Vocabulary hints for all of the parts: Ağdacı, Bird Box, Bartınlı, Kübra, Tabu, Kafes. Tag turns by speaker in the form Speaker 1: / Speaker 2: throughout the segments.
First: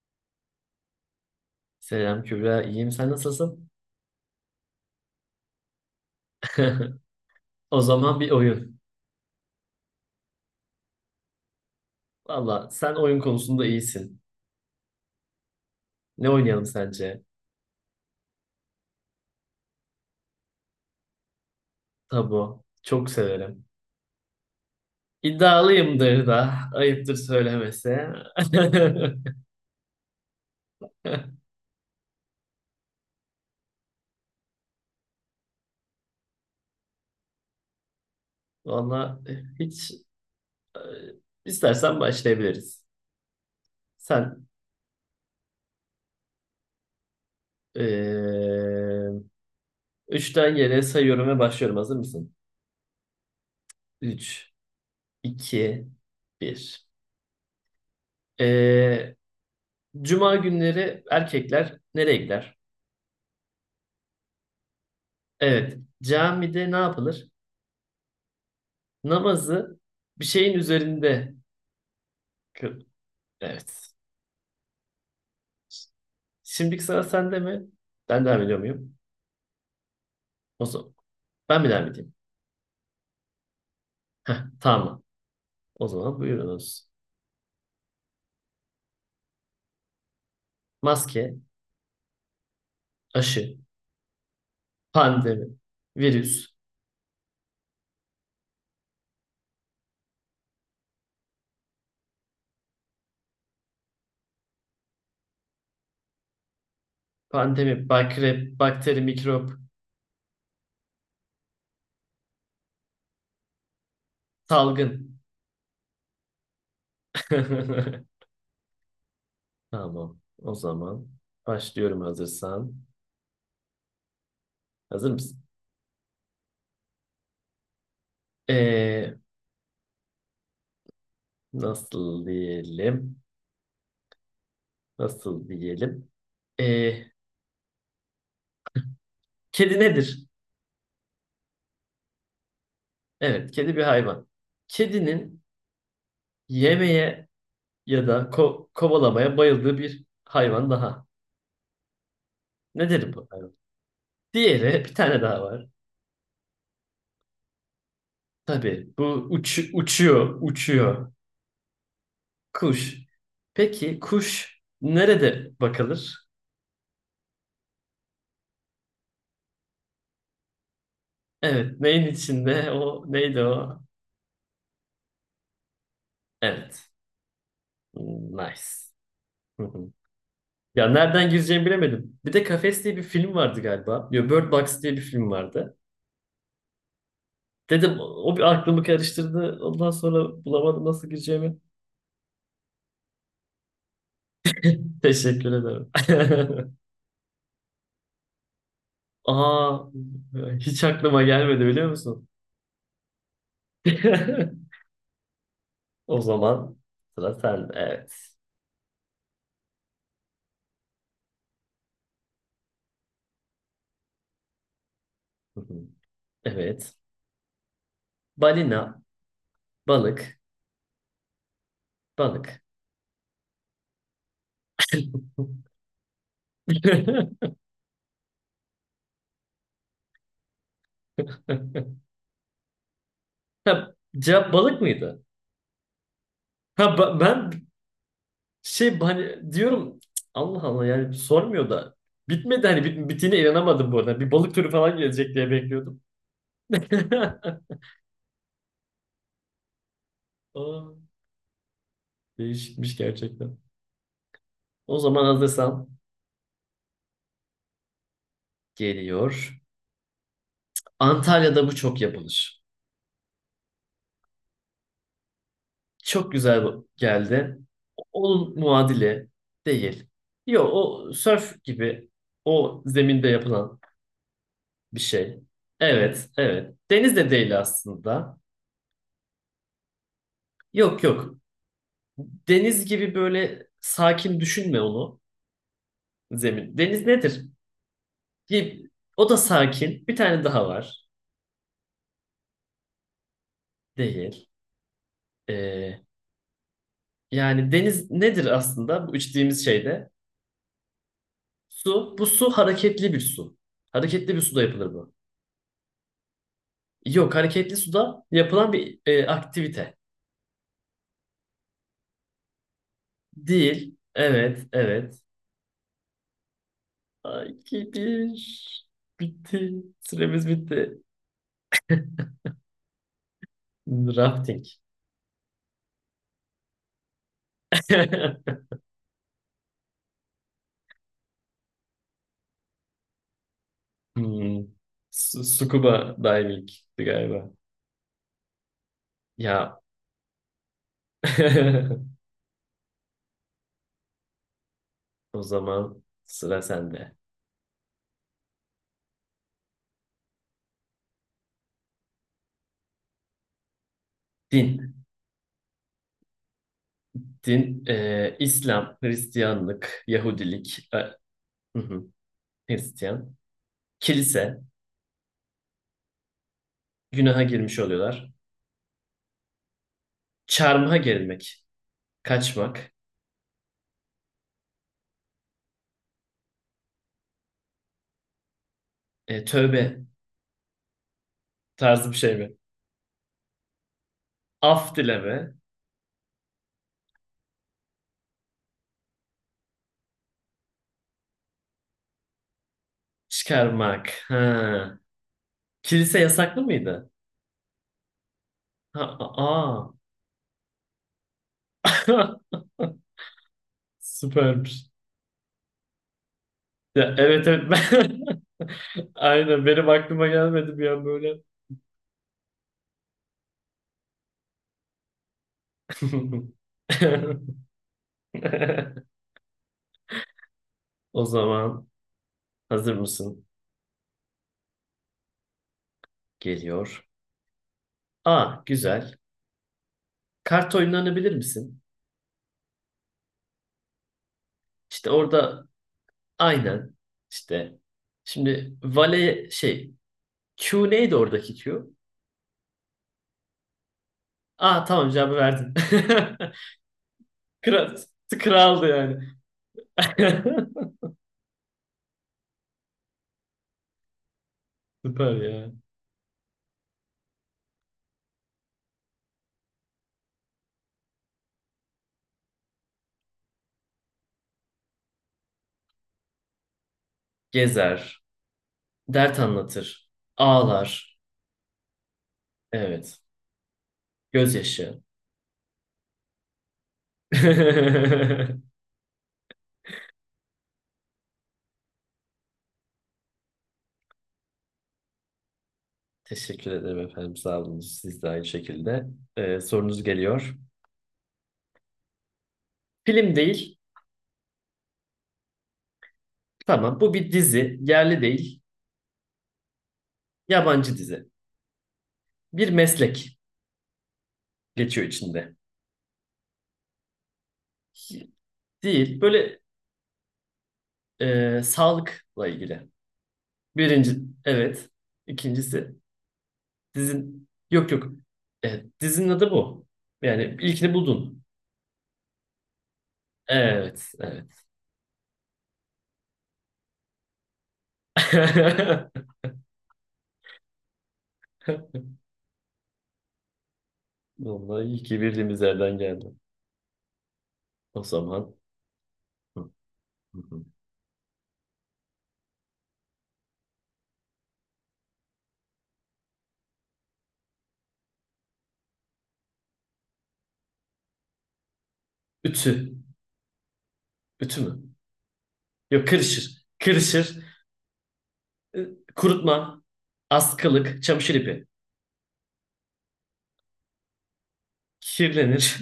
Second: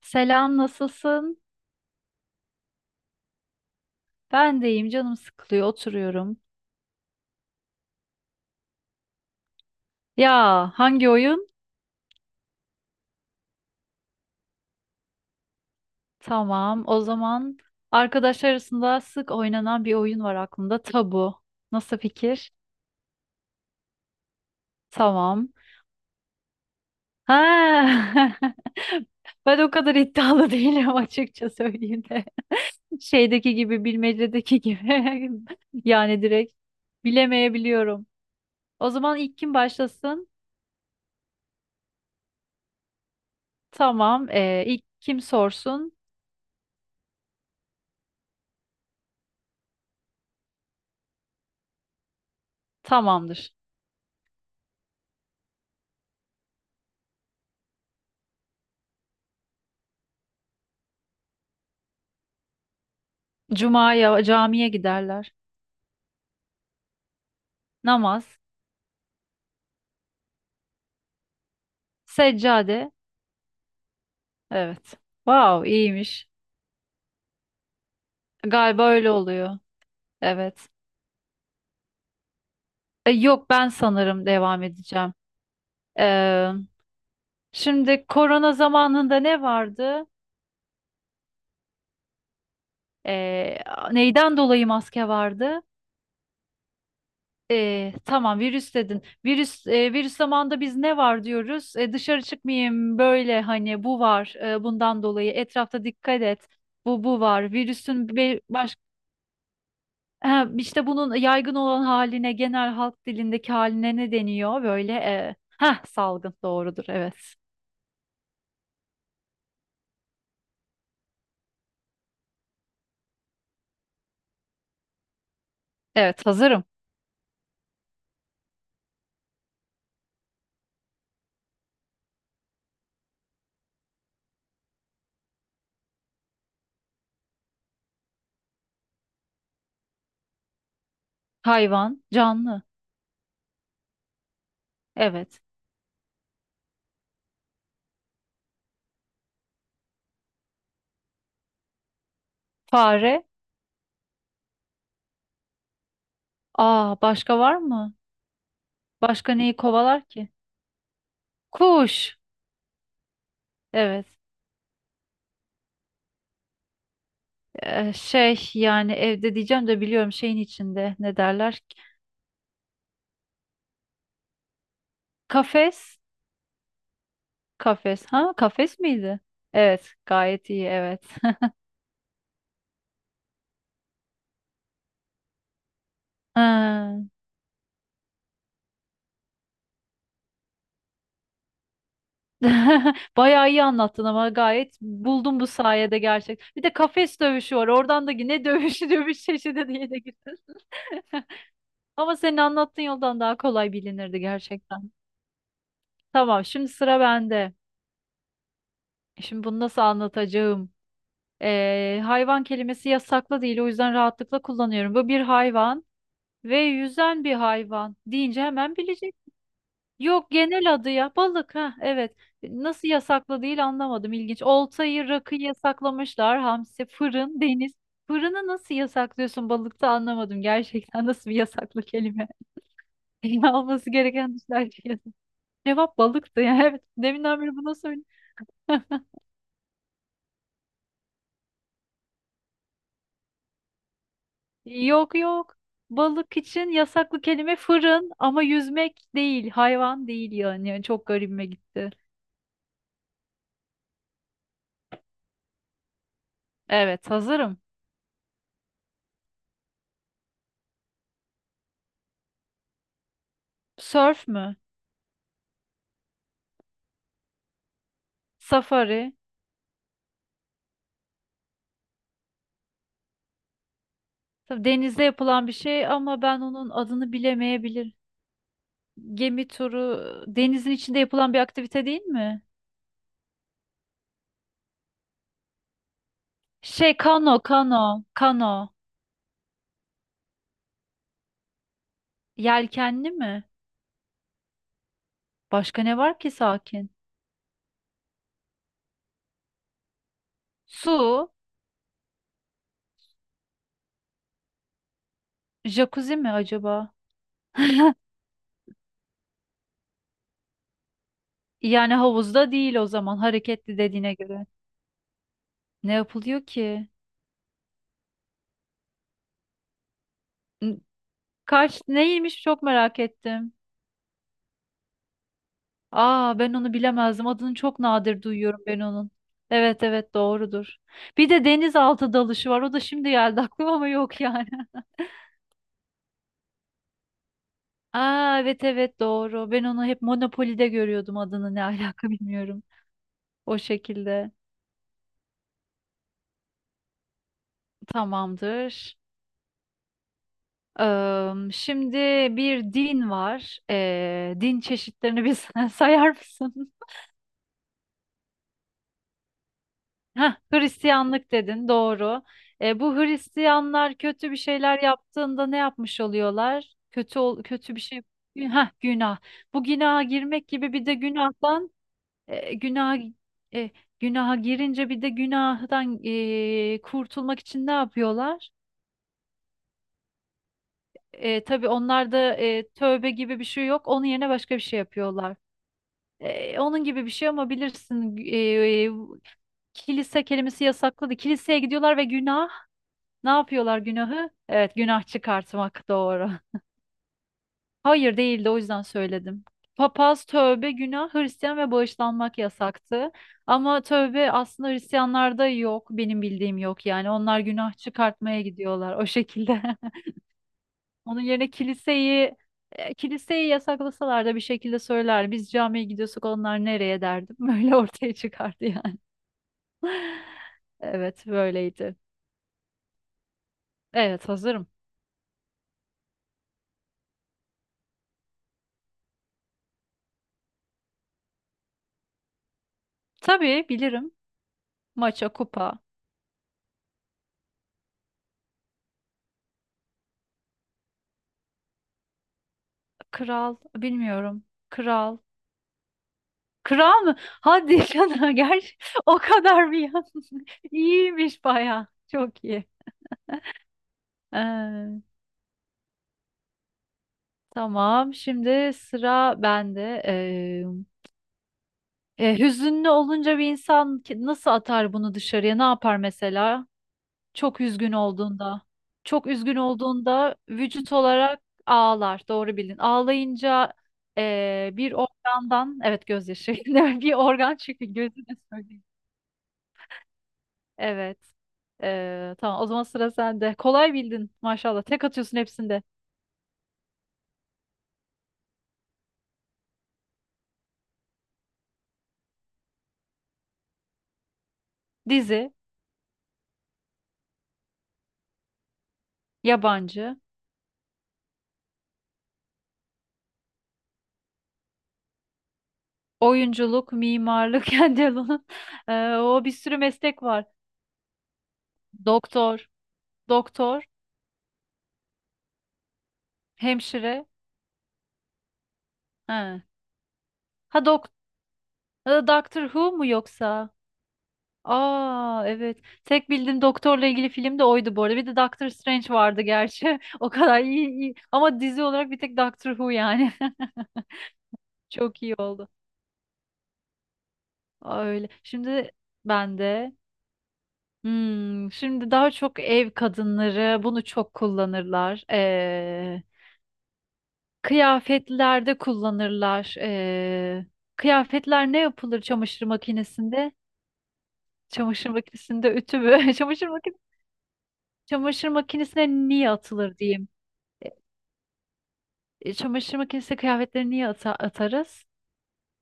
Speaker 1: Selam, nasılsın?
Speaker 2: Selam Kübra, iyiyim. Sen nasılsın?
Speaker 1: Ben de iyiyim, canım sıkılıyor, oturuyorum.
Speaker 2: O zaman bir oyun.
Speaker 1: Ya, hangi oyun?
Speaker 2: Valla sen oyun konusunda iyisin. Ne oynayalım
Speaker 1: Tamam, o
Speaker 2: sence?
Speaker 1: zaman arkadaşlar arasında sık oynanan bir oyun var aklımda, tabu. Nasıl fikir?
Speaker 2: Tabu. Çok severim.
Speaker 1: Tamam.
Speaker 2: İddialıyımdır da. Ayıptır söylemesi.
Speaker 1: Ha. Ben o kadar iddialı değilim açıkça söyleyeyim de. Şeydeki gibi, bilmecedeki gibi. Yani direkt bilemeyebiliyorum. O zaman
Speaker 2: Valla
Speaker 1: ilk kim
Speaker 2: hiç
Speaker 1: başlasın?
Speaker 2: e, istersen başlayabiliriz.
Speaker 1: Tamam,
Speaker 2: Sen
Speaker 1: ilk kim sorsun?
Speaker 2: e, üçten yere sayıyorum ve başlıyorum. Hazır mısın?
Speaker 1: Tamamdır.
Speaker 2: Üç, iki, bir. E, Cuma günleri erkekler nereye gider?
Speaker 1: Cuma'ya camiye giderler.
Speaker 2: Evet, camide ne yapılır?
Speaker 1: Namaz,
Speaker 2: Namazı bir şeyin üzerinde
Speaker 1: seccade.
Speaker 2: kıl. Evet.
Speaker 1: Evet. Wow, iyiymiş.
Speaker 2: Şimdiki sıra sende mi? Ben devam ediyor
Speaker 1: Galiba
Speaker 2: muyum?
Speaker 1: öyle oluyor.
Speaker 2: O
Speaker 1: Evet.
Speaker 2: zaman ben mi devam edeyim?
Speaker 1: Yok ben sanırım
Speaker 2: Heh,
Speaker 1: devam
Speaker 2: tamam.
Speaker 1: edeceğim.
Speaker 2: O zaman
Speaker 1: Ee,
Speaker 2: buyurunuz.
Speaker 1: şimdi korona zamanında ne vardı?
Speaker 2: Maske, aşı,
Speaker 1: Ee, neyden dolayı maske
Speaker 2: pandemi,
Speaker 1: vardı?
Speaker 2: virüs,
Speaker 1: Tamam virüs dedin. Virüs virüs zamanında biz ne var diyoruz? E, dışarı çıkmayayım böyle hani bu var bundan dolayı etrafta dikkat et. Bu var.
Speaker 2: pandemi,
Speaker 1: Virüsün
Speaker 2: bakre,
Speaker 1: baş.
Speaker 2: bakteri, mikrop,
Speaker 1: Ha, işte bunun yaygın olan haline, genel halk dilindeki haline ne deniyor? Böyle
Speaker 2: salgın.
Speaker 1: salgın doğrudur, evet.
Speaker 2: Tamam. O zaman başlıyorum hazırsan. Hazır mısın?
Speaker 1: Evet, hazırım.
Speaker 2: Ee, nasıl diyelim? Nasıl diyelim? Ee, Kedi nedir?
Speaker 1: Hayvan, canlı.
Speaker 2: Evet, kedi bir hayvan.
Speaker 1: Evet.
Speaker 2: Kedinin yemeye ya da kovalamaya bayıldığı bir hayvan daha. Nedir
Speaker 1: Fare.
Speaker 2: bu hayvan? Diğeri bir tane daha var.
Speaker 1: Aa, başka var mı?
Speaker 2: Tabii bu
Speaker 1: Başka neyi kovalar ki?
Speaker 2: uçuyor, uçuyor.
Speaker 1: Kuş.
Speaker 2: Kuş. Peki
Speaker 1: Evet.
Speaker 2: kuş nerede bakılır?
Speaker 1: E, şey yani evde diyeceğim de biliyorum şeyin içinde ne derler? Ki?
Speaker 2: Evet, neyin içinde? O neydi o?
Speaker 1: Kafes.
Speaker 2: Evet.
Speaker 1: Kafes. Ha, kafes
Speaker 2: Nice.
Speaker 1: miydi?
Speaker 2: Hı hı.
Speaker 1: Evet, gayet iyi,
Speaker 2: Ya
Speaker 1: evet.
Speaker 2: nereden gireceğimi bilemedim. Bir de Kafes diye bir film vardı galiba. Yo, Bird Box diye bir film vardı.
Speaker 1: Ha.
Speaker 2: Dedim o bir aklımı karıştırdı. Ondan sonra bulamadım nasıl gireceğimi.
Speaker 1: Bayağı iyi anlattın ama gayet buldum bu
Speaker 2: Teşekkür ederim.
Speaker 1: sayede gerçek. Bir de kafes dövüşü var. Oradan da ne dövüşü dövüş çeşidi
Speaker 2: Aa,
Speaker 1: diye de girdin.
Speaker 2: hiç aklıma gelmedi biliyor
Speaker 1: Ama
Speaker 2: musun?
Speaker 1: senin anlattığın yoldan daha kolay bilinirdi gerçekten.
Speaker 2: O
Speaker 1: Tamam, şimdi
Speaker 2: zaman
Speaker 1: sıra
Speaker 2: sıra
Speaker 1: bende.
Speaker 2: sende. Evet.
Speaker 1: Şimdi bunu nasıl anlatacağım? Hayvan kelimesi yasaklı değil, o yüzden rahatlıkla kullanıyorum. Bu bir
Speaker 2: Hı hı.
Speaker 1: hayvan ve
Speaker 2: Evet.
Speaker 1: yüzen bir hayvan deyince hemen
Speaker 2: Balina,
Speaker 1: bileceksin. Yok,
Speaker 2: balık,
Speaker 1: genel adı ya. Balık, ha evet.
Speaker 2: balık.
Speaker 1: Nasıl yasaklı değil anlamadım, ilginç. Oltayı, rakıyı yasaklamışlar. Hamsi, fırın, deniz. Fırını nasıl yasaklıyorsun balıkta anlamadım gerçekten nasıl bir yasaklı kelime.
Speaker 2: Ha,
Speaker 1: Olması gereken
Speaker 2: cevap
Speaker 1: dışlar.
Speaker 2: balık mıydı?
Speaker 1: Cevap balıktı ya. Evet,
Speaker 2: Ha, ben
Speaker 1: deminden beri bunu söyle.
Speaker 2: şey hani diyorum "Cık, Allah Allah yani sormuyor da bitmedi hani bittiğine inanamadım bu arada. Bir balık türü falan
Speaker 1: Yok
Speaker 2: gelecek diye
Speaker 1: yok.
Speaker 2: bekliyordum.
Speaker 1: Balık için yasaklı kelime fırın ama yüzmek değil, hayvan değil yani.
Speaker 2: Aa,
Speaker 1: Yani çok garibime gitti.
Speaker 2: değişikmiş gerçekten. O zaman hazırsan
Speaker 1: Evet, hazırım.
Speaker 2: geliyor. Antalya'da bu çok yapılır.
Speaker 1: Surf mü?
Speaker 2: Çok güzel geldi. Onun
Speaker 1: Safari.
Speaker 2: muadili değil. Yok o sörf gibi o zeminde yapılan
Speaker 1: Tabii
Speaker 2: bir
Speaker 1: denizde
Speaker 2: şey.
Speaker 1: yapılan bir şey ama
Speaker 2: Evet,
Speaker 1: ben onun
Speaker 2: evet.
Speaker 1: adını
Speaker 2: Deniz de değil
Speaker 1: bilemeyebilir.
Speaker 2: aslında.
Speaker 1: Gemi turu denizin içinde
Speaker 2: Yok
Speaker 1: yapılan
Speaker 2: yok.
Speaker 1: bir aktivite değil mi?
Speaker 2: Deniz gibi böyle sakin düşünme onu zemin.
Speaker 1: Şey
Speaker 2: Deniz
Speaker 1: kano,
Speaker 2: nedir?
Speaker 1: kano, kano.
Speaker 2: Bir- O da sakin. Bir tane daha var.
Speaker 1: Yelkenli mi?
Speaker 2: Değil.
Speaker 1: Başka ne
Speaker 2: Ee,
Speaker 1: var ki sakin?
Speaker 2: Yani deniz nedir aslında bu içtiğimiz şeyde?
Speaker 1: Su,
Speaker 2: Su. Bu su hareketli bir su. Hareketli bir suda yapılır bu.
Speaker 1: jacuzzi mi acaba?
Speaker 2: Yok, hareketli suda yapılan bir aktivite.
Speaker 1: Yani havuzda değil o zaman hareketli
Speaker 2: Değil.
Speaker 1: dediğine göre.
Speaker 2: Evet, evet.
Speaker 1: Ne yapılıyor ki?
Speaker 2: Ay, ki bir. Bitti. Süremiz
Speaker 1: N-
Speaker 2: bitti.
Speaker 1: Kaç neymiş çok merak ettim.
Speaker 2: Rafting.
Speaker 1: Aa, ben onu bilemezdim. Adını çok nadir duyuyorum ben onun. Evet evet, doğrudur. Bir de denizaltı dalışı var. O da şimdi geldi aklıma ama yok yani.
Speaker 2: Hmm. Scuba diving galiba.
Speaker 1: Aa evet evet, doğru. Ben
Speaker 2: Ya.
Speaker 1: onu hep Monopoly'de görüyordum adını, ne alaka bilmiyorum. O şekilde.
Speaker 2: O zaman sıra sende.
Speaker 1: Tamamdır. Şimdi bir din var. Din
Speaker 2: Din.
Speaker 1: çeşitlerini bir sayar mısın?
Speaker 2: Din, İslam, Hristiyanlık,
Speaker 1: Heh,
Speaker 2: Yahudilik. E,
Speaker 1: Hristiyanlık dedin,
Speaker 2: hı hı.
Speaker 1: doğru. Bu
Speaker 2: Hristiyan.
Speaker 1: Hristiyanlar kötü bir
Speaker 2: Kilise,
Speaker 1: şeyler yaptığında ne yapmış oluyorlar?
Speaker 2: günaha
Speaker 1: Kötü
Speaker 2: girmiş
Speaker 1: bir şey.
Speaker 2: oluyorlar.
Speaker 1: Heh, günah. Bu günaha girmek gibi bir de
Speaker 2: Çarmıha gerilmek,
Speaker 1: günahtan e,
Speaker 2: kaçmak,
Speaker 1: günah e, günaha girince bir de günahdan kurtulmak için ne yapıyorlar?
Speaker 2: tövbe
Speaker 1: Tabii
Speaker 2: tarzı bir şey
Speaker 1: onlarda
Speaker 2: mi?
Speaker 1: tövbe gibi bir şey yok. Onun yerine başka bir şey
Speaker 2: Af dileme,
Speaker 1: yapıyorlar. E, onun gibi bir şey ama bilirsin, kilise kelimesi yasakladı. Kiliseye gidiyorlar ve günah. Ne yapıyorlar
Speaker 2: çıkarmak.
Speaker 1: günahı? Evet,
Speaker 2: Ha.
Speaker 1: günah çıkartmak,
Speaker 2: Kilise
Speaker 1: doğru.
Speaker 2: yasaklı mıydı?
Speaker 1: Hayır, değildi, o yüzden
Speaker 2: Ha,
Speaker 1: söyledim.
Speaker 2: aa.
Speaker 1: Papaz, tövbe, günah, Hristiyan ve bağışlanmak yasaktı. Ama tövbe aslında
Speaker 2: Süpermiş.
Speaker 1: Hristiyanlarda yok. Benim bildiğim yok yani.
Speaker 2: Ya,
Speaker 1: Onlar
Speaker 2: evet evet
Speaker 1: günah
Speaker 2: ben...
Speaker 1: çıkartmaya gidiyorlar, o şekilde.
Speaker 2: Aynen benim aklıma gelmedi bir an
Speaker 1: Onun
Speaker 2: böyle.
Speaker 1: yerine kiliseyi kiliseyi yasaklasalar da bir şekilde söyler. Biz camiye gidiyorsak onlar nereye derdim. Böyle ortaya çıkardı yani.
Speaker 2: O
Speaker 1: Evet,
Speaker 2: zaman
Speaker 1: böyleydi.
Speaker 2: hazır mısın?
Speaker 1: Evet, hazırım.
Speaker 2: Geliyor. Aa güzel. Kart oyunlarını bilir misin?
Speaker 1: Tabii bilirim.
Speaker 2: İşte
Speaker 1: Maça,
Speaker 2: orada
Speaker 1: kupa.
Speaker 2: aynen işte. Şimdi vale şey Q neydi oradaki Q?
Speaker 1: Kral, bilmiyorum.
Speaker 2: Aa tamam
Speaker 1: Kral.
Speaker 2: cevabı verdin.
Speaker 1: Kral mı? Hadi
Speaker 2: Kral,
Speaker 1: canım, gerçi
Speaker 2: kraldı yani.
Speaker 1: o kadar bir yan. İyiymiş baya. Çok iyi. Ee,
Speaker 2: Süper ya.
Speaker 1: tamam şimdi sıra bende. Hüzünlü olunca bir insan nasıl atar bunu dışarıya? Ne yapar mesela? Çok üzgün
Speaker 2: Gezer,
Speaker 1: olduğunda. Çok
Speaker 2: dert
Speaker 1: üzgün
Speaker 2: anlatır,
Speaker 1: olduğunda vücut
Speaker 2: ağlar.
Speaker 1: olarak ağlar. Doğru bildin.
Speaker 2: Evet.
Speaker 1: Ağlayınca bir
Speaker 2: Gözyaşı.
Speaker 1: organdan, evet, gözyaşı. Bir organ çünkü gözüne söyleyeyim. Evet. Tamam o zaman sıra sende. Kolay bildin maşallah. Tek atıyorsun hepsinde.
Speaker 2: Teşekkür ederim efendim. Sağ olun. Siz de aynı şekilde. Sorunuz geliyor. Film değil.
Speaker 1: Dizi,
Speaker 2: Tamam. Bu bir dizi. Yerli değil.
Speaker 1: yabancı,
Speaker 2: Yabancı dizi. Bir meslek geçiyor içinde.
Speaker 1: oyunculuk, mimarlık, Kendall'ın. Ee,
Speaker 2: Değil.
Speaker 1: o bir
Speaker 2: Böyle
Speaker 1: sürü meslek var.
Speaker 2: sağlıkla
Speaker 1: Doktor,
Speaker 2: ilgili.
Speaker 1: doktor,
Speaker 2: Birinci, evet. İkincisi
Speaker 1: hemşire.
Speaker 2: dizin yok yok. Evet, dizinin adı
Speaker 1: Ha,
Speaker 2: bu. Yani
Speaker 1: ha
Speaker 2: ilkini
Speaker 1: dok
Speaker 2: buldun.
Speaker 1: ha, Doctor Who mu yoksa?
Speaker 2: Evet, evet.
Speaker 1: Aa evet. Tek bildiğim doktorla ilgili film de oydu bu arada. Bir de Doctor Strange vardı gerçi. O kadar iyi, iyi. Ama dizi olarak bir tek Doctor Who yani.
Speaker 2: Vallahi iyi ki
Speaker 1: Çok iyi
Speaker 2: bildiğimiz
Speaker 1: oldu.
Speaker 2: yerden geldi. O
Speaker 1: Öyle.
Speaker 2: zaman
Speaker 1: Şimdi ben
Speaker 2: hı,
Speaker 1: de.
Speaker 2: hı, hı.
Speaker 1: Hmm, şimdi daha çok ev kadınları bunu çok kullanırlar. Kıyafetlerde kullanırlar. Kıyafetler ne yapılır çamaşır
Speaker 2: Ütü.
Speaker 1: makinesinde?
Speaker 2: Ütü mü?
Speaker 1: Çamaşır makinesinde ütü
Speaker 2: Yok
Speaker 1: mü?
Speaker 2: kırışır.
Speaker 1: Çamaşır makinesi,
Speaker 2: Kırışır.
Speaker 1: çamaşır
Speaker 2: Ee,
Speaker 1: makinesine niye
Speaker 2: Kurutma.
Speaker 1: atılır diyeyim. E,
Speaker 2: Askılık. Çamaşır ipi.
Speaker 1: çamaşır makinesine kıyafetleri niye atarız?
Speaker 2: Kirlenir.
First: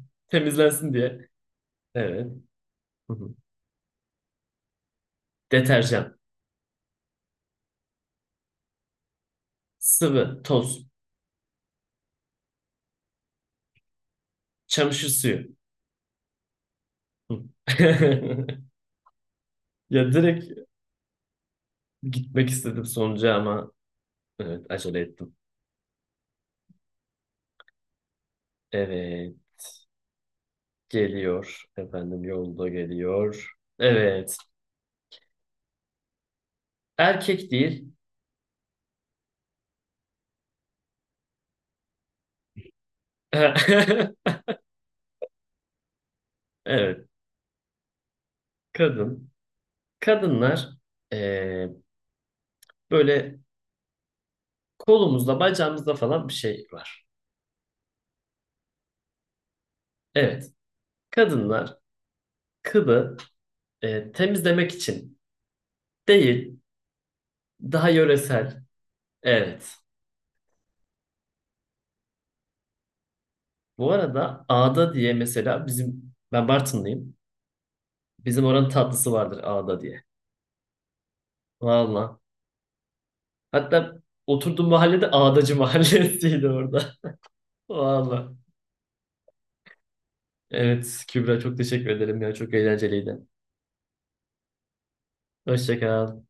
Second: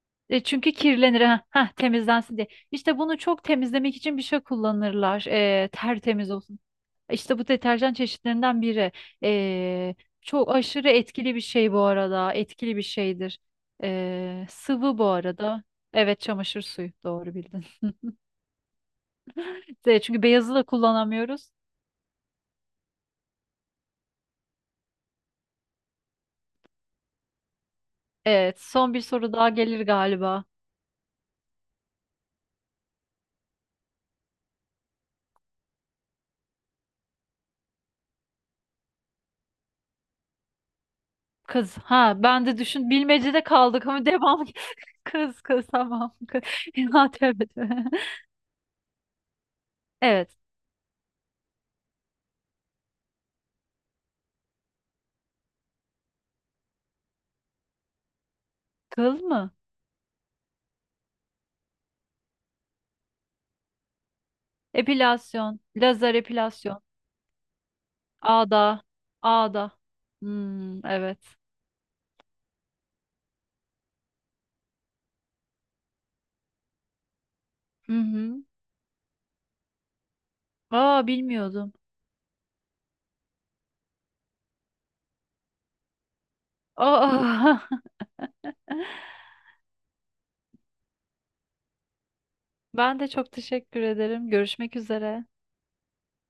Speaker 1: E, çünkü
Speaker 2: Temizlensin
Speaker 1: kirlenir.
Speaker 2: diye. Evet.
Speaker 1: Temizlensin diye. İşte
Speaker 2: Hı
Speaker 1: bunu
Speaker 2: hı.
Speaker 1: çok temizlemek için bir şey kullanırlar. E,
Speaker 2: Deterjan.
Speaker 1: tertemiz olsun. İşte bu deterjan çeşitlerinden biri. Ee,
Speaker 2: Sıvı.
Speaker 1: çok
Speaker 2: Toz.
Speaker 1: aşırı etkili bir şey bu arada. Etkili bir şeydir. Sıvı bu
Speaker 2: Çamaşır suyu.
Speaker 1: arada. Evet, çamaşır suyu. Doğru
Speaker 2: Hı.
Speaker 1: bildin. De,
Speaker 2: Ya
Speaker 1: çünkü beyazı
Speaker 2: direkt
Speaker 1: da kullanamıyoruz.
Speaker 2: gitmek istedim sonuca ama evet acele ettim.
Speaker 1: Evet, son bir soru
Speaker 2: Evet
Speaker 1: daha gelir galiba.
Speaker 2: geliyor. Efendim yolda geliyor. Evet. Erkek değil.
Speaker 1: Kız, ha ben de düşün, bilmecede kaldık ama devam. Kız tamam, kız.
Speaker 2: Evet.
Speaker 1: Ya, tövbe.
Speaker 2: Kadın.
Speaker 1: Evet,
Speaker 2: Kadınlar eee, böyle kolumuzda bacağımızda falan bir şey var.
Speaker 1: kıl mı?
Speaker 2: Evet. Kadınlar kılı temizlemek için
Speaker 1: Epilasyon, lazer
Speaker 2: değil.
Speaker 1: epilasyon,
Speaker 2: Daha yöresel.
Speaker 1: ağda,
Speaker 2: Evet.
Speaker 1: ağda. Hmm, evet.
Speaker 2: Bu arada ağda diye mesela bizim ben Bartınlıyım.
Speaker 1: Hı hı.
Speaker 2: Bizim oranın tatlısı vardır ağda diye.
Speaker 1: Aa, bilmiyordum.
Speaker 2: Valla. Hatta oturduğum mahallede Ağdacı Mahallesi'ydi orada.
Speaker 1: Aa,
Speaker 2: Valla. Evet Kübra çok teşekkür ederim ya. Çok
Speaker 1: ben de
Speaker 2: eğlenceliydi.
Speaker 1: çok teşekkür ederim. Görüşmek üzere.
Speaker 2: Hoşça kal.